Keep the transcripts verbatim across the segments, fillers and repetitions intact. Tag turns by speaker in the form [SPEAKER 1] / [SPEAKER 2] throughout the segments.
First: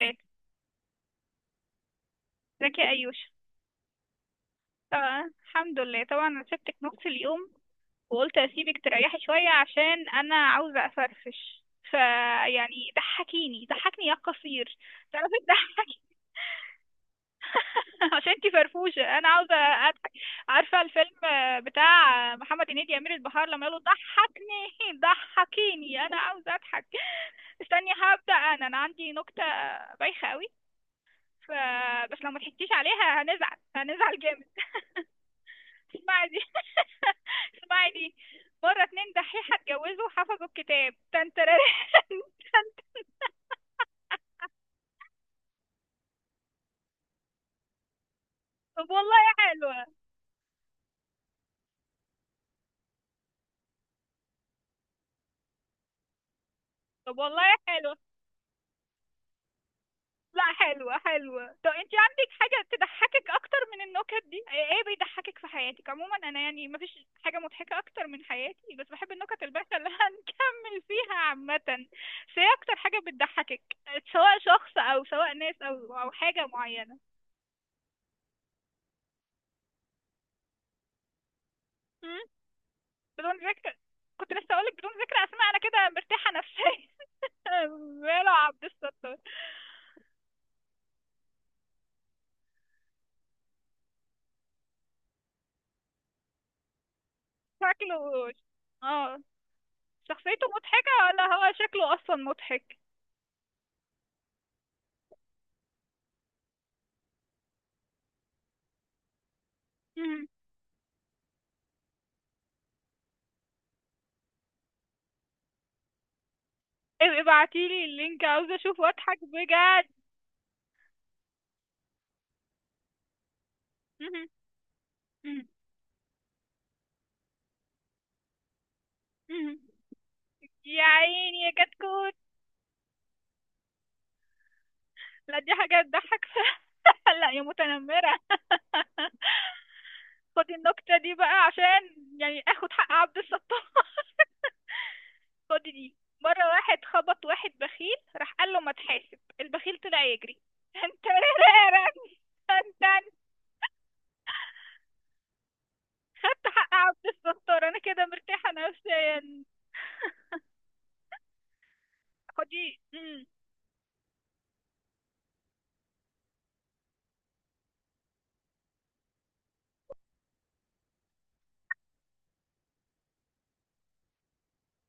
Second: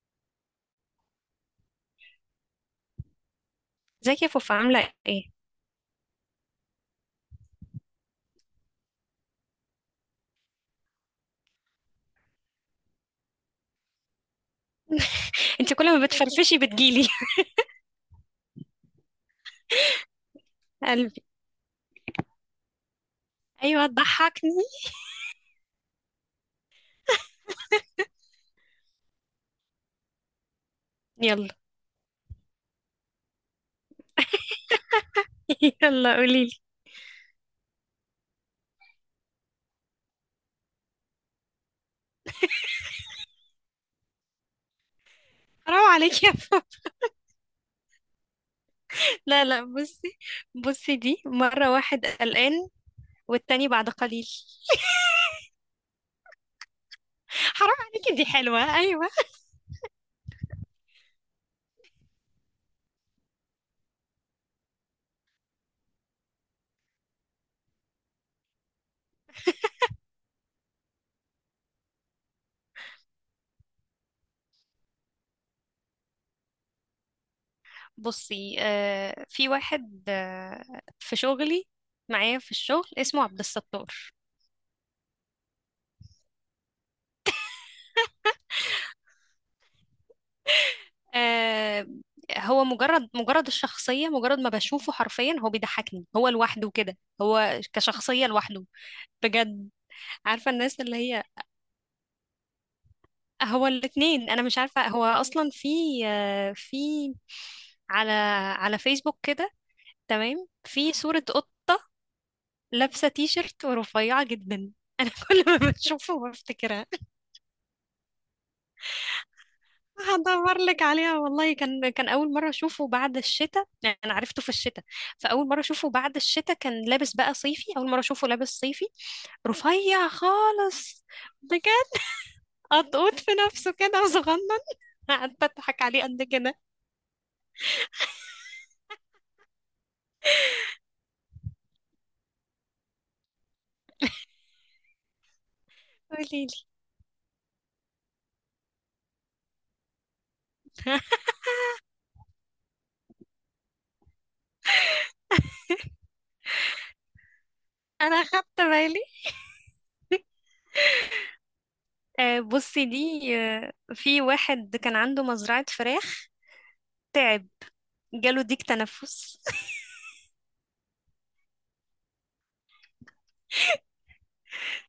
[SPEAKER 1] فات زكي أيوش.
[SPEAKER 2] ازيك يا فوفا عاملة
[SPEAKER 1] طبعا
[SPEAKER 2] ايه؟
[SPEAKER 1] الحمد لله، طبعا انا سبتك نص اليوم وقلت اسيبك تريحي شوية عشان انا عاوزة افرفش. فيعني ضحكيني ضحكني يا قصير، تعرفي
[SPEAKER 2] انت كل
[SPEAKER 1] تضحكي؟
[SPEAKER 2] ما بتفرفشي بتجيلي
[SPEAKER 1] عشان انتي فرفوشة انا عاوزة اضحك. عارفة الفيلم
[SPEAKER 2] قلبي.
[SPEAKER 1] بتاع محمد هنيدي، امير البحار، لما يقولوا
[SPEAKER 2] ايوه تضحكني.
[SPEAKER 1] ضحكني ضحكيني انا عاوزة اضحك؟ استني، هبدأ. انا انا عندي نكتة بايخة قوي.
[SPEAKER 2] يلا.
[SPEAKER 1] فبس لو ما ضحكتيش عليها هنزعل هنزعل جامد.
[SPEAKER 2] يلا
[SPEAKER 1] اسمعي دي.
[SPEAKER 2] قوليلي.
[SPEAKER 1] اسمعي دي. مرة اتنين دحيحة اتجوزوا وحفظوا الكتاب تنتراري.
[SPEAKER 2] حرام عليك يا فوفا.
[SPEAKER 1] طب والله
[SPEAKER 2] لا لا
[SPEAKER 1] حلوة.
[SPEAKER 2] بصي، بصي دي مرة واحد قلقان والتاني بعد قليل.
[SPEAKER 1] طب والله
[SPEAKER 2] حرام
[SPEAKER 1] حلوة.
[SPEAKER 2] عليكي، دي حلوة ايوه.
[SPEAKER 1] لا حلوة حلوة. طب انتي عندك حاجة تضحكك اكتر من النكت دي؟ ايه إيه بيضحكك في حياتك عموما؟ انا يعني مفيش حاجة مضحكة اكتر من حياتي بس بحب النكت البشعة اللي هنكمل فيها عامة. بس ايه اكتر حاجة بتضحكك، سواء شخص او سواء ناس او او حاجة معينة؟
[SPEAKER 2] بصي، آه في واحد، آه في شغلي
[SPEAKER 1] مم؟
[SPEAKER 2] معايا في الشغل، اسمه عبد
[SPEAKER 1] بدون ذكر.
[SPEAKER 2] الستار.
[SPEAKER 1] كنت لسه اقولك بدون ذكر اسماء، انا كده مرتاحة نفسيا. ماله عبد الستار؟
[SPEAKER 2] آه، هو مجرد مجرد الشخصية، مجرد ما بشوفه حرفيا هو بيضحكني، هو لوحده كده، هو كشخصية
[SPEAKER 1] شكله
[SPEAKER 2] لوحده.
[SPEAKER 1] اه
[SPEAKER 2] بجد.
[SPEAKER 1] شخصيته
[SPEAKER 2] عارفة الناس اللي
[SPEAKER 1] مضحكة ولا
[SPEAKER 2] هي،
[SPEAKER 1] هو شكله أصلا مضحك؟
[SPEAKER 2] هو الاتنين أنا مش عارفة هو أصلا في، آه، في على، على فيسبوك كده.
[SPEAKER 1] مهم.
[SPEAKER 2] تمام، في صورة قط لابسة تي شيرت ورفيعة جدا. أنا كل ما بشوفه بفتكرها.
[SPEAKER 1] ابقي ابعتيلي اللينك، عاوزة أشوفه أضحك بجد.
[SPEAKER 2] هدور لك عليها والله. كان كان أول مرة أشوفه بعد الشتاء، يعني أنا
[SPEAKER 1] مهم.
[SPEAKER 2] عرفته في الشتاء.
[SPEAKER 1] مهم.
[SPEAKER 2] فأول مرة أشوفه بعد الشتاء كان لابس بقى صيفي، أول مرة أشوفه لابس صيفي.
[SPEAKER 1] مهم.
[SPEAKER 2] رفيع
[SPEAKER 1] يا
[SPEAKER 2] خالص،
[SPEAKER 1] عيني يا
[SPEAKER 2] بجد.
[SPEAKER 1] كتكوت.
[SPEAKER 2] قطقوط في نفسه كده وصغنن.
[SPEAKER 1] لا
[SPEAKER 2] قعدت
[SPEAKER 1] دي حاجة
[SPEAKER 2] أضحك عليه قد
[SPEAKER 1] تضحك؟
[SPEAKER 2] كده.
[SPEAKER 1] لا يا متنمرة. خدي النكتة دي بقى عشان يعني اخد حق عبد الستار. فاضي دي؟ مرة
[SPEAKER 2] قوليلي.
[SPEAKER 1] واحد خبط واحد بخيل، راح قال له ما تحاسب، البخيل طلع يجري. انت مرعبني، انت أنت خدت حق عبد الستار، انا كده
[SPEAKER 2] انا
[SPEAKER 1] مرتاحة
[SPEAKER 2] خدت بالي.
[SPEAKER 1] نفسيا.
[SPEAKER 2] آه،
[SPEAKER 1] خدي.
[SPEAKER 2] بصي
[SPEAKER 1] مم.
[SPEAKER 2] دي. آه، في واحد كان عنده مزرعة فراخ، تعب، جاله ديك تنفس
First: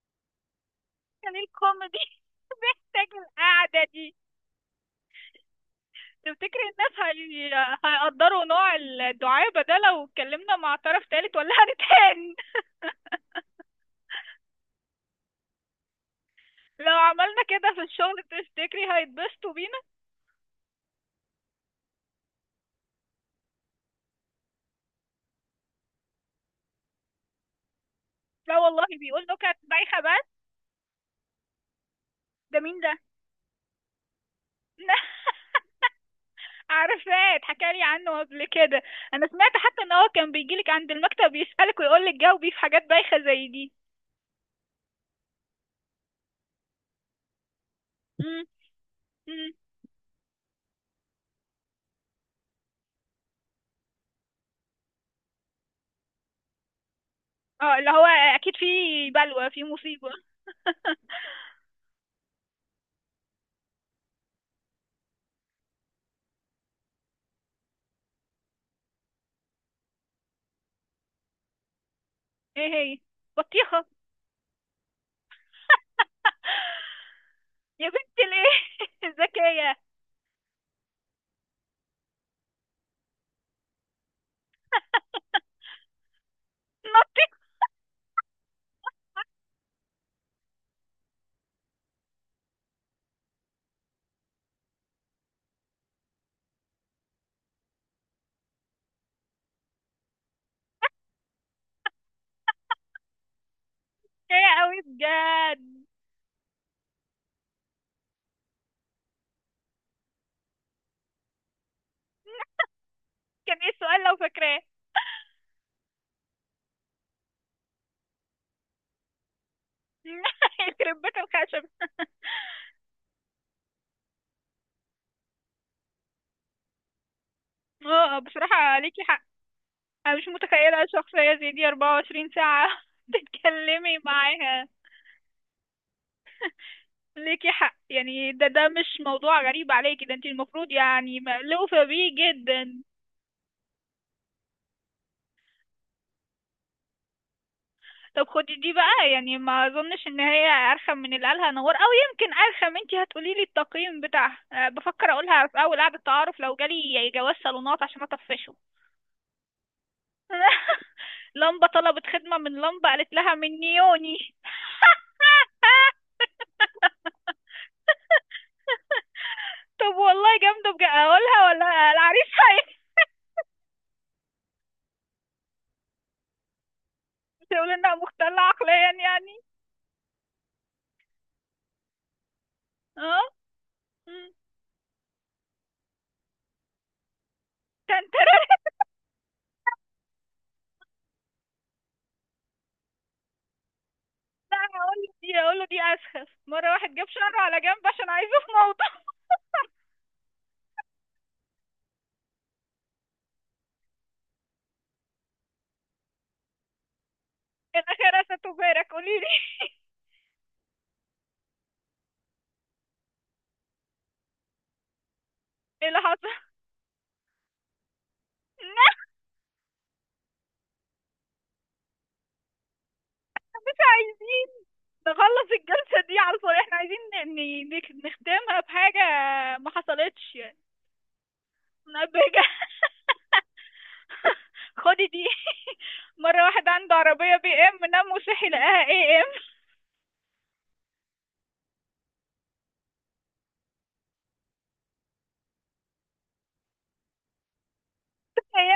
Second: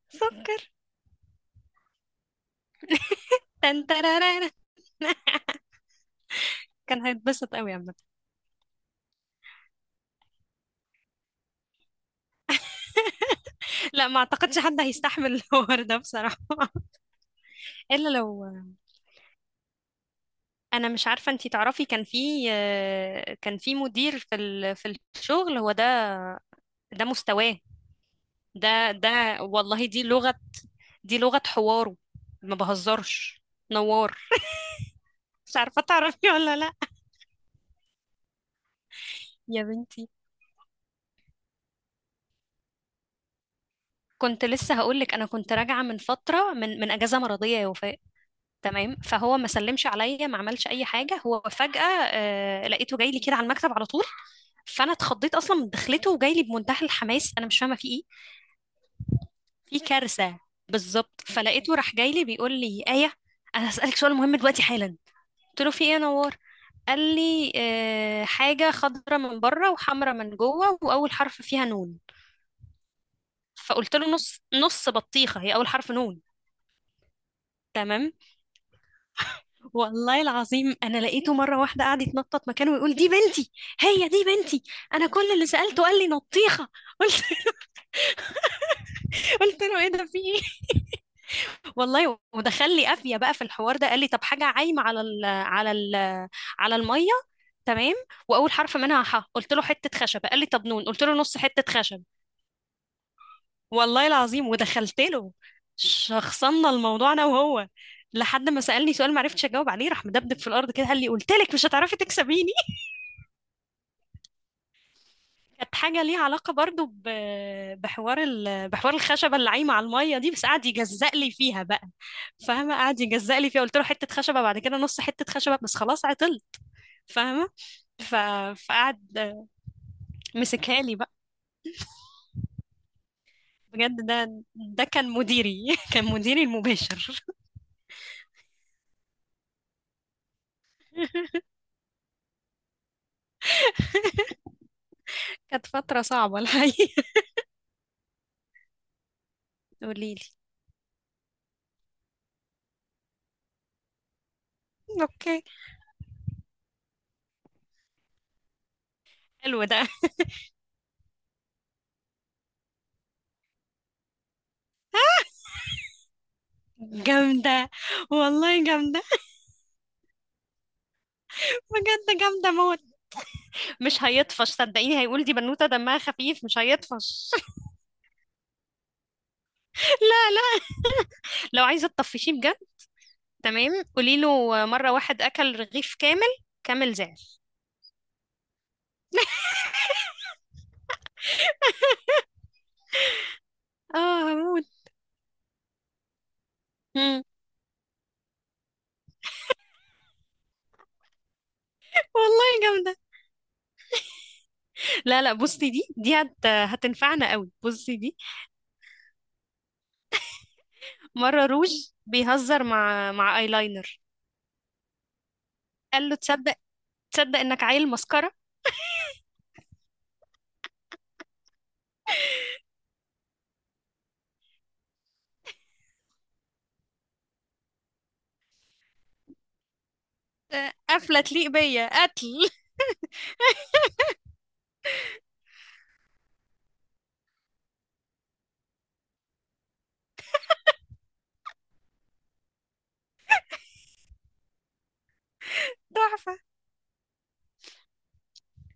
[SPEAKER 2] سكر.
[SPEAKER 1] كان الكوميدي محتاج القعدة دي.
[SPEAKER 2] تنترارارا.
[SPEAKER 1] تفتكر
[SPEAKER 2] كان
[SPEAKER 1] الناس
[SPEAKER 2] هيتبسط قوي
[SPEAKER 1] هي...
[SPEAKER 2] عامة.
[SPEAKER 1] هيقدروا نوع الدعابة ده لو اتكلمنا مع طرف تالت ولا هنتهان؟
[SPEAKER 2] لا ما اعتقدش حد هيستحمل الحوار ده بصراحة.
[SPEAKER 1] لو عملنا كده في
[SPEAKER 2] الا
[SPEAKER 1] الشغل
[SPEAKER 2] لو آه،
[SPEAKER 1] تفتكري هيتبسطوا بينا؟
[SPEAKER 2] انا مش عارفة انتي تعرفي، كان في، آه، كان في مدير في ال- في الشغل، هو ده. ده مستواه.
[SPEAKER 1] لا
[SPEAKER 2] ده
[SPEAKER 1] والله
[SPEAKER 2] ده،
[SPEAKER 1] بيقول نكت
[SPEAKER 2] والله
[SPEAKER 1] بايخة
[SPEAKER 2] دي لغة،
[SPEAKER 1] بس.
[SPEAKER 2] دي لغة حواره، ما
[SPEAKER 1] ده مين ده؟
[SPEAKER 2] بهزرش. نوار. مش عارفة تعرفي ولا لا.
[SPEAKER 1] عارفاه، اتحكى لي عنه قبل كده. انا سمعت
[SPEAKER 2] يا
[SPEAKER 1] حتى ان هو
[SPEAKER 2] بنتي،
[SPEAKER 1] كان بيجيلك عند المكتب يسألك ويقول لك جاوبي في حاجات بايخة زي دي.
[SPEAKER 2] كنت لسه هقولك انا كنت راجعه من فتره، من من اجازه مرضيه يا وفاء.
[SPEAKER 1] مم.
[SPEAKER 2] تمام، فهو ما
[SPEAKER 1] مم.
[SPEAKER 2] سلمش عليا، ما عملش اي حاجه، هو فجاه آه لقيته جاي لي كده على المكتب على طول. فانا اتخضيت اصلا من دخلته، وجاي لي بمنتهى الحماس، انا مش فاهمه
[SPEAKER 1] اه
[SPEAKER 2] في
[SPEAKER 1] اللي
[SPEAKER 2] ايه،
[SPEAKER 1] هو اكيد في بلوى، في
[SPEAKER 2] في
[SPEAKER 1] مصيبة.
[SPEAKER 2] كارثه. بالظبط. فلقيته راح جاي لي بيقول لي ايه، انا هسالك سؤال مهم دلوقتي حالا. قلت له في ايه يا نوار؟ قال لي آه، حاجه خضره من بره وحمره من جوه واول حرف فيها نون.
[SPEAKER 1] ايه هي؟ بطيخة.
[SPEAKER 2] فقلت له نص نص بطيخه، هي اول حرف نون.
[SPEAKER 1] يا
[SPEAKER 2] تمام.
[SPEAKER 1] بنت الايه ذكية.
[SPEAKER 2] والله العظيم انا لقيته مره واحده قاعد يتنطط مكانه ويقول دي بنتي، هي دي بنتي، انا كل اللي سالته قال لي نطيخه. قلت
[SPEAKER 1] نطيت.
[SPEAKER 2] قلت له ايه ده، في ايه؟ والله ودخل لي قافيه بقى في الحوار ده، قال لي طب حاجه عايمه على ال، على ال، على الميه، تمام، واول حرف منها ح. قلت له حته خشب. قال لي طب نون. قلت له نص حته خشب. والله العظيم
[SPEAKER 1] ذكية قوي
[SPEAKER 2] ودخلت له،
[SPEAKER 1] بجد.
[SPEAKER 2] شخصنا الموضوع انا وهو لحد ما سالني سؤال ما عرفتش اجاوب عليه، راح مدبدب في الارض كده، قال لي قلت لك مش هتعرفي تكسبيني.
[SPEAKER 1] كان ايه السؤال لو فاكراه؟
[SPEAKER 2] كانت حاجة ليها علاقة برضو ب- بحوار ال، بحوار الخشبة اللي عايمة على المية دي، بس قعد
[SPEAKER 1] يخرب بيت
[SPEAKER 2] يجزق لي
[SPEAKER 1] الخشب.
[SPEAKER 2] فيها بقى. فاهمة؟ قعد يجزق لي فيها. قلت له حتة خشبة، بعد كده نص حتة خشبة، بس خلاص عطلت. فاهمة؟ ف،
[SPEAKER 1] اه بصراحة عليكي
[SPEAKER 2] فقعد
[SPEAKER 1] حق، انا مش
[SPEAKER 2] مسكها
[SPEAKER 1] متخيلة
[SPEAKER 2] لي بقى.
[SPEAKER 1] شخصية زي دي اربعة وعشرين ساعة
[SPEAKER 2] بجد
[SPEAKER 1] تتكلمي
[SPEAKER 2] ده
[SPEAKER 1] معاها.
[SPEAKER 2] ده كان مديري، كان مديري المباشر.
[SPEAKER 1] ليكي حق، يعني ده ده مش موضوع غريب عليكي، ده انت المفروض يعني مألوفة بيه جدا.
[SPEAKER 2] كانت فترة صعبة الحقيقة.
[SPEAKER 1] طب خدي دي بقى، يعني ما اظنش
[SPEAKER 2] قولي
[SPEAKER 1] ان
[SPEAKER 2] لي.
[SPEAKER 1] هي ارخم من اللي قالها نور، او يمكن ارخم. انت هتقولي لي التقييم بتاعها. أه، بفكر
[SPEAKER 2] اوكي،
[SPEAKER 1] اقولها في اول قعدة تعارف لو جالي جواز صالونات عشان اطفشه.
[SPEAKER 2] حلو ده.
[SPEAKER 1] لمبة طلبت خدمة من لمبة، قالت لها من نيوني.
[SPEAKER 2] جامدة، والله جامدة.
[SPEAKER 1] طب والله جامدة بجد، اقولها ولا
[SPEAKER 2] بجد
[SPEAKER 1] العريس
[SPEAKER 2] جامدة موت. مش هيطفش صدقيني، هيقول دي بنوتة دمها خفيف، مش هيطفش.
[SPEAKER 1] هيقول انها مختلة عقليا يعني؟
[SPEAKER 2] لا لا، لو عايزة تطفشيه بجد،
[SPEAKER 1] اه.
[SPEAKER 2] تمام، قولي
[SPEAKER 1] مم.
[SPEAKER 2] له مرة واحد أكل رغيف كامل، كامل زعل.
[SPEAKER 1] تنترى.
[SPEAKER 2] اه
[SPEAKER 1] لا
[SPEAKER 2] هموت.
[SPEAKER 1] هقول له دي هقول له دي اسخف. مره واحد جاب
[SPEAKER 2] مم.
[SPEAKER 1] شعره على جنب عشان عايزه في موضوع.
[SPEAKER 2] والله جامدة. لا لا بصي دي، دي هت، هتنفعنا قوي. بصي دي،
[SPEAKER 1] الاخره تبارك قولي لي.
[SPEAKER 2] مرة روج بيهزر مع، مع ايلاينر،
[SPEAKER 1] ايه اللي
[SPEAKER 2] قال له
[SPEAKER 1] حصل؟
[SPEAKER 2] تصدق، تصدق انك عيل مسكرة.
[SPEAKER 1] الناس عايزين نخلص الجلسه دي على الفاضي، احنا عايزين ن- ن- نختمها بحاجه، ما حصلتش يعني،
[SPEAKER 2] آه، قفلة تليق بيا،
[SPEAKER 1] نبهجة.
[SPEAKER 2] قتل.
[SPEAKER 1] خدي دي. مرة واحد عنده عربية بي ام، نام وصحي لقاها اي ام.
[SPEAKER 2] تحفة،
[SPEAKER 1] هي.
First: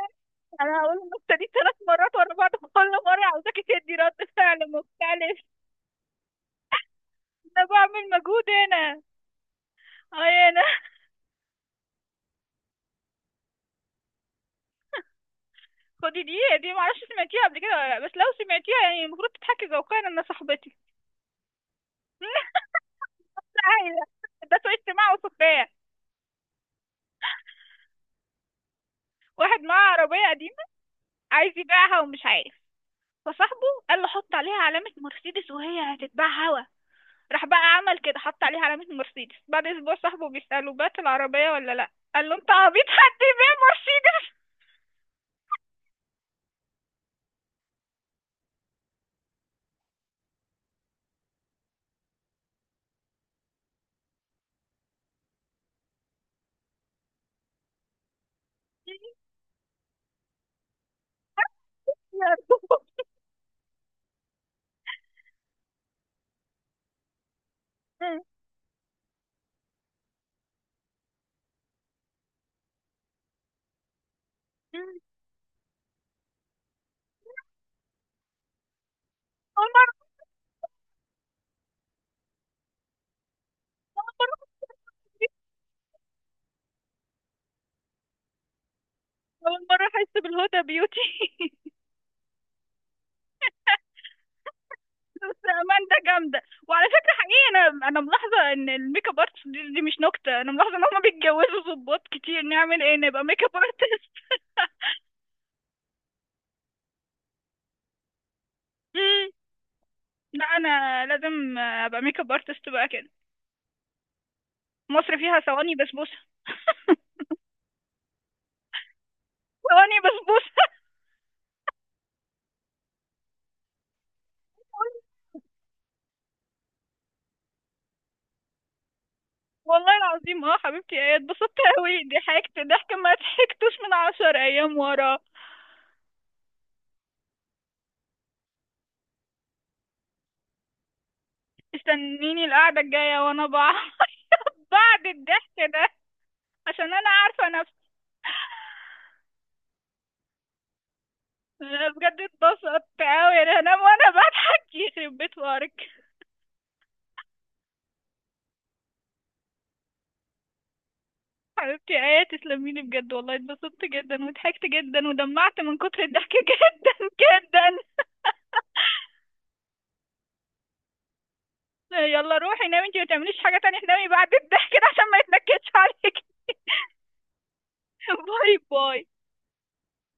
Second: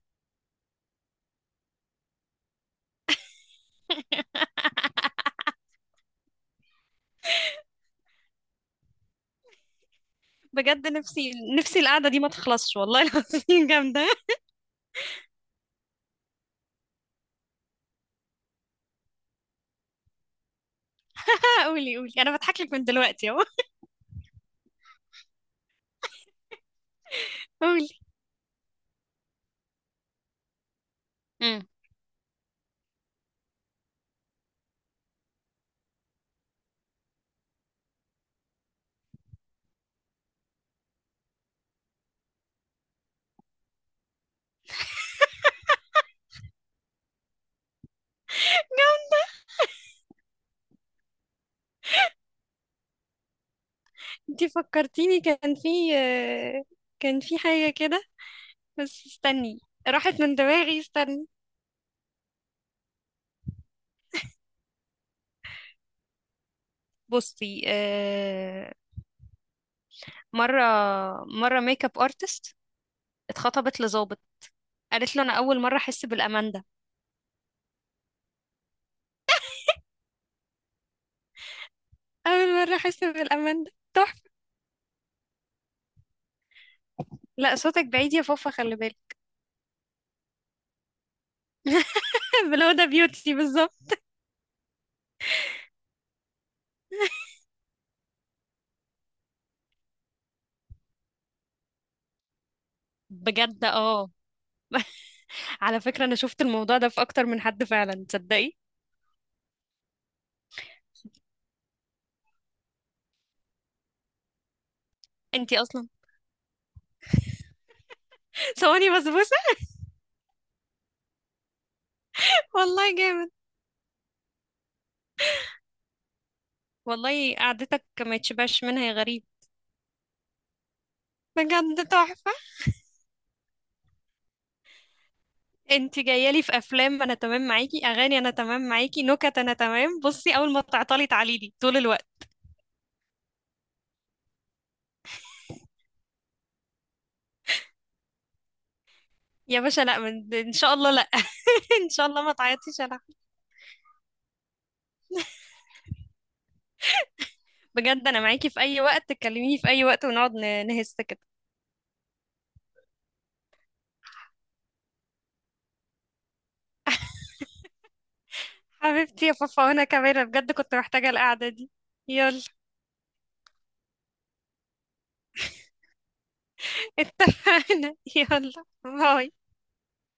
[SPEAKER 1] انا هقول النكتة دي ثلاث مرات ورا بعض، كل مرة عاوزاكي تدي رد فعل مختلف. انا بعمل مجهود هنا، اي انا.
[SPEAKER 2] بجد. نفسي، نفسي القعدة دي ما تخلصش والله العظيم. جامدة.
[SPEAKER 1] خدي دي دي معرفش سمعتيها قبل كده ولا لا، بس لو سمعتيها يعني المفروض تضحكي ذوقيا ان صاحبتي
[SPEAKER 2] قولي قولي، انا بضحك لك من دلوقتي اهو.
[SPEAKER 1] عايزة. ده سوء استماع وسخرية.
[SPEAKER 2] قولي.
[SPEAKER 1] واحد معاه عربية قديمة عايز
[SPEAKER 2] مم.
[SPEAKER 1] يبيعها ومش عارف، فصاحبه قال له حط عليها علامة مرسيدس وهي هتتباع هوا. راح بقى عمل كده، حط عليها علامة مرسيدس. بعد اسبوع صاحبه بيسأله، بات العربية ولا لا؟ قال له انت عبيط، حد يبيع مرسيدس؟
[SPEAKER 2] انتي فكرتيني كان في، آه، كان في حاجة كده، بس استني، راحت من دماغي، استني. بصي، آه، مرة، مرة ميك اب ارتست اتخطبت لظابط، قالت له انا اول مرة احس بالامان ده،
[SPEAKER 1] اول مرة،
[SPEAKER 2] اول مرة احس بالامان ده.
[SPEAKER 1] اول
[SPEAKER 2] تحفة.
[SPEAKER 1] مرة،
[SPEAKER 2] لا صوتك بعيد يا فوفا، خلي بالك.
[SPEAKER 1] اول مرة احس بالهدى بيوتي.
[SPEAKER 2] بلو ده بيوتي بالظبط.
[SPEAKER 1] بس اماندا جامده. وعلى فكره حقيقي انا انا ملاحظه ان الميك اب ارتست، دي, دي مش نكته، انا ملاحظه ان هم بيتجوزوا ظباط كتير. نعمل ايه نبقى ميك اب
[SPEAKER 2] بجد اه.
[SPEAKER 1] ارتست.
[SPEAKER 2] على فكرة انا شفت الموضوع ده في اكتر من حد فعلا، تصدقي.
[SPEAKER 1] مم. لا انا لازم ابقى ميك اب ارتست بقى كده. مصر فيها
[SPEAKER 2] انتي
[SPEAKER 1] ثواني
[SPEAKER 2] اصلا
[SPEAKER 1] بسبوسه.
[SPEAKER 2] صواني بسبوسة.
[SPEAKER 1] ثواني بسبوسه.
[SPEAKER 2] والله جامد. والله قعدتك ما يتشبعش منها يا غريب.
[SPEAKER 1] والله العظيم. اه حبيبتي، ايه اتبسطت
[SPEAKER 2] بجد
[SPEAKER 1] قوي،
[SPEAKER 2] تحفة.
[SPEAKER 1] ضحكت ضحك ما ضحكتوش من عشر ايام ورا.
[SPEAKER 2] انت جاية لي في افلام انا تمام معاكي، اغاني انا تمام معاكي، نكت انا تمام. بصي، اول ما تعطلي تعالي لي طول الوقت.
[SPEAKER 1] استنيني القعده الجايه وانا بع- بعد الضحك ده عشان انا عارفه.
[SPEAKER 2] يا باشا لا، من- ان شاء الله لا.
[SPEAKER 1] انا
[SPEAKER 2] ان شاء
[SPEAKER 1] بجد
[SPEAKER 2] الله ما تعيطيش.
[SPEAKER 1] اتبسطت
[SPEAKER 2] انا،
[SPEAKER 1] قوي يعني هنام وانا بضحك يخرب بيت وارك.
[SPEAKER 2] بجد انا معاكي في اي وقت، تكلميني في اي وقت ونقعد ن- نهز كده.
[SPEAKER 1] حبيبتي ايه تسلمي لي بجد، والله اتبسطت جدا وضحكت جدا ودمعت من كتر الضحك جدا جدا.
[SPEAKER 2] حبيبتي يا فافا، وانا كمان أنا بجد كنت محتاجة القعدة دي.
[SPEAKER 1] يلا
[SPEAKER 2] يلا.
[SPEAKER 1] روحي نامي، انتي ما تعمليش حاجة تانية، نامي بعد الضحك ده عشان ما يتنكدش عليك.
[SPEAKER 2] اتفقنا،
[SPEAKER 1] باي
[SPEAKER 2] يلا.
[SPEAKER 1] باي.
[SPEAKER 2] باي.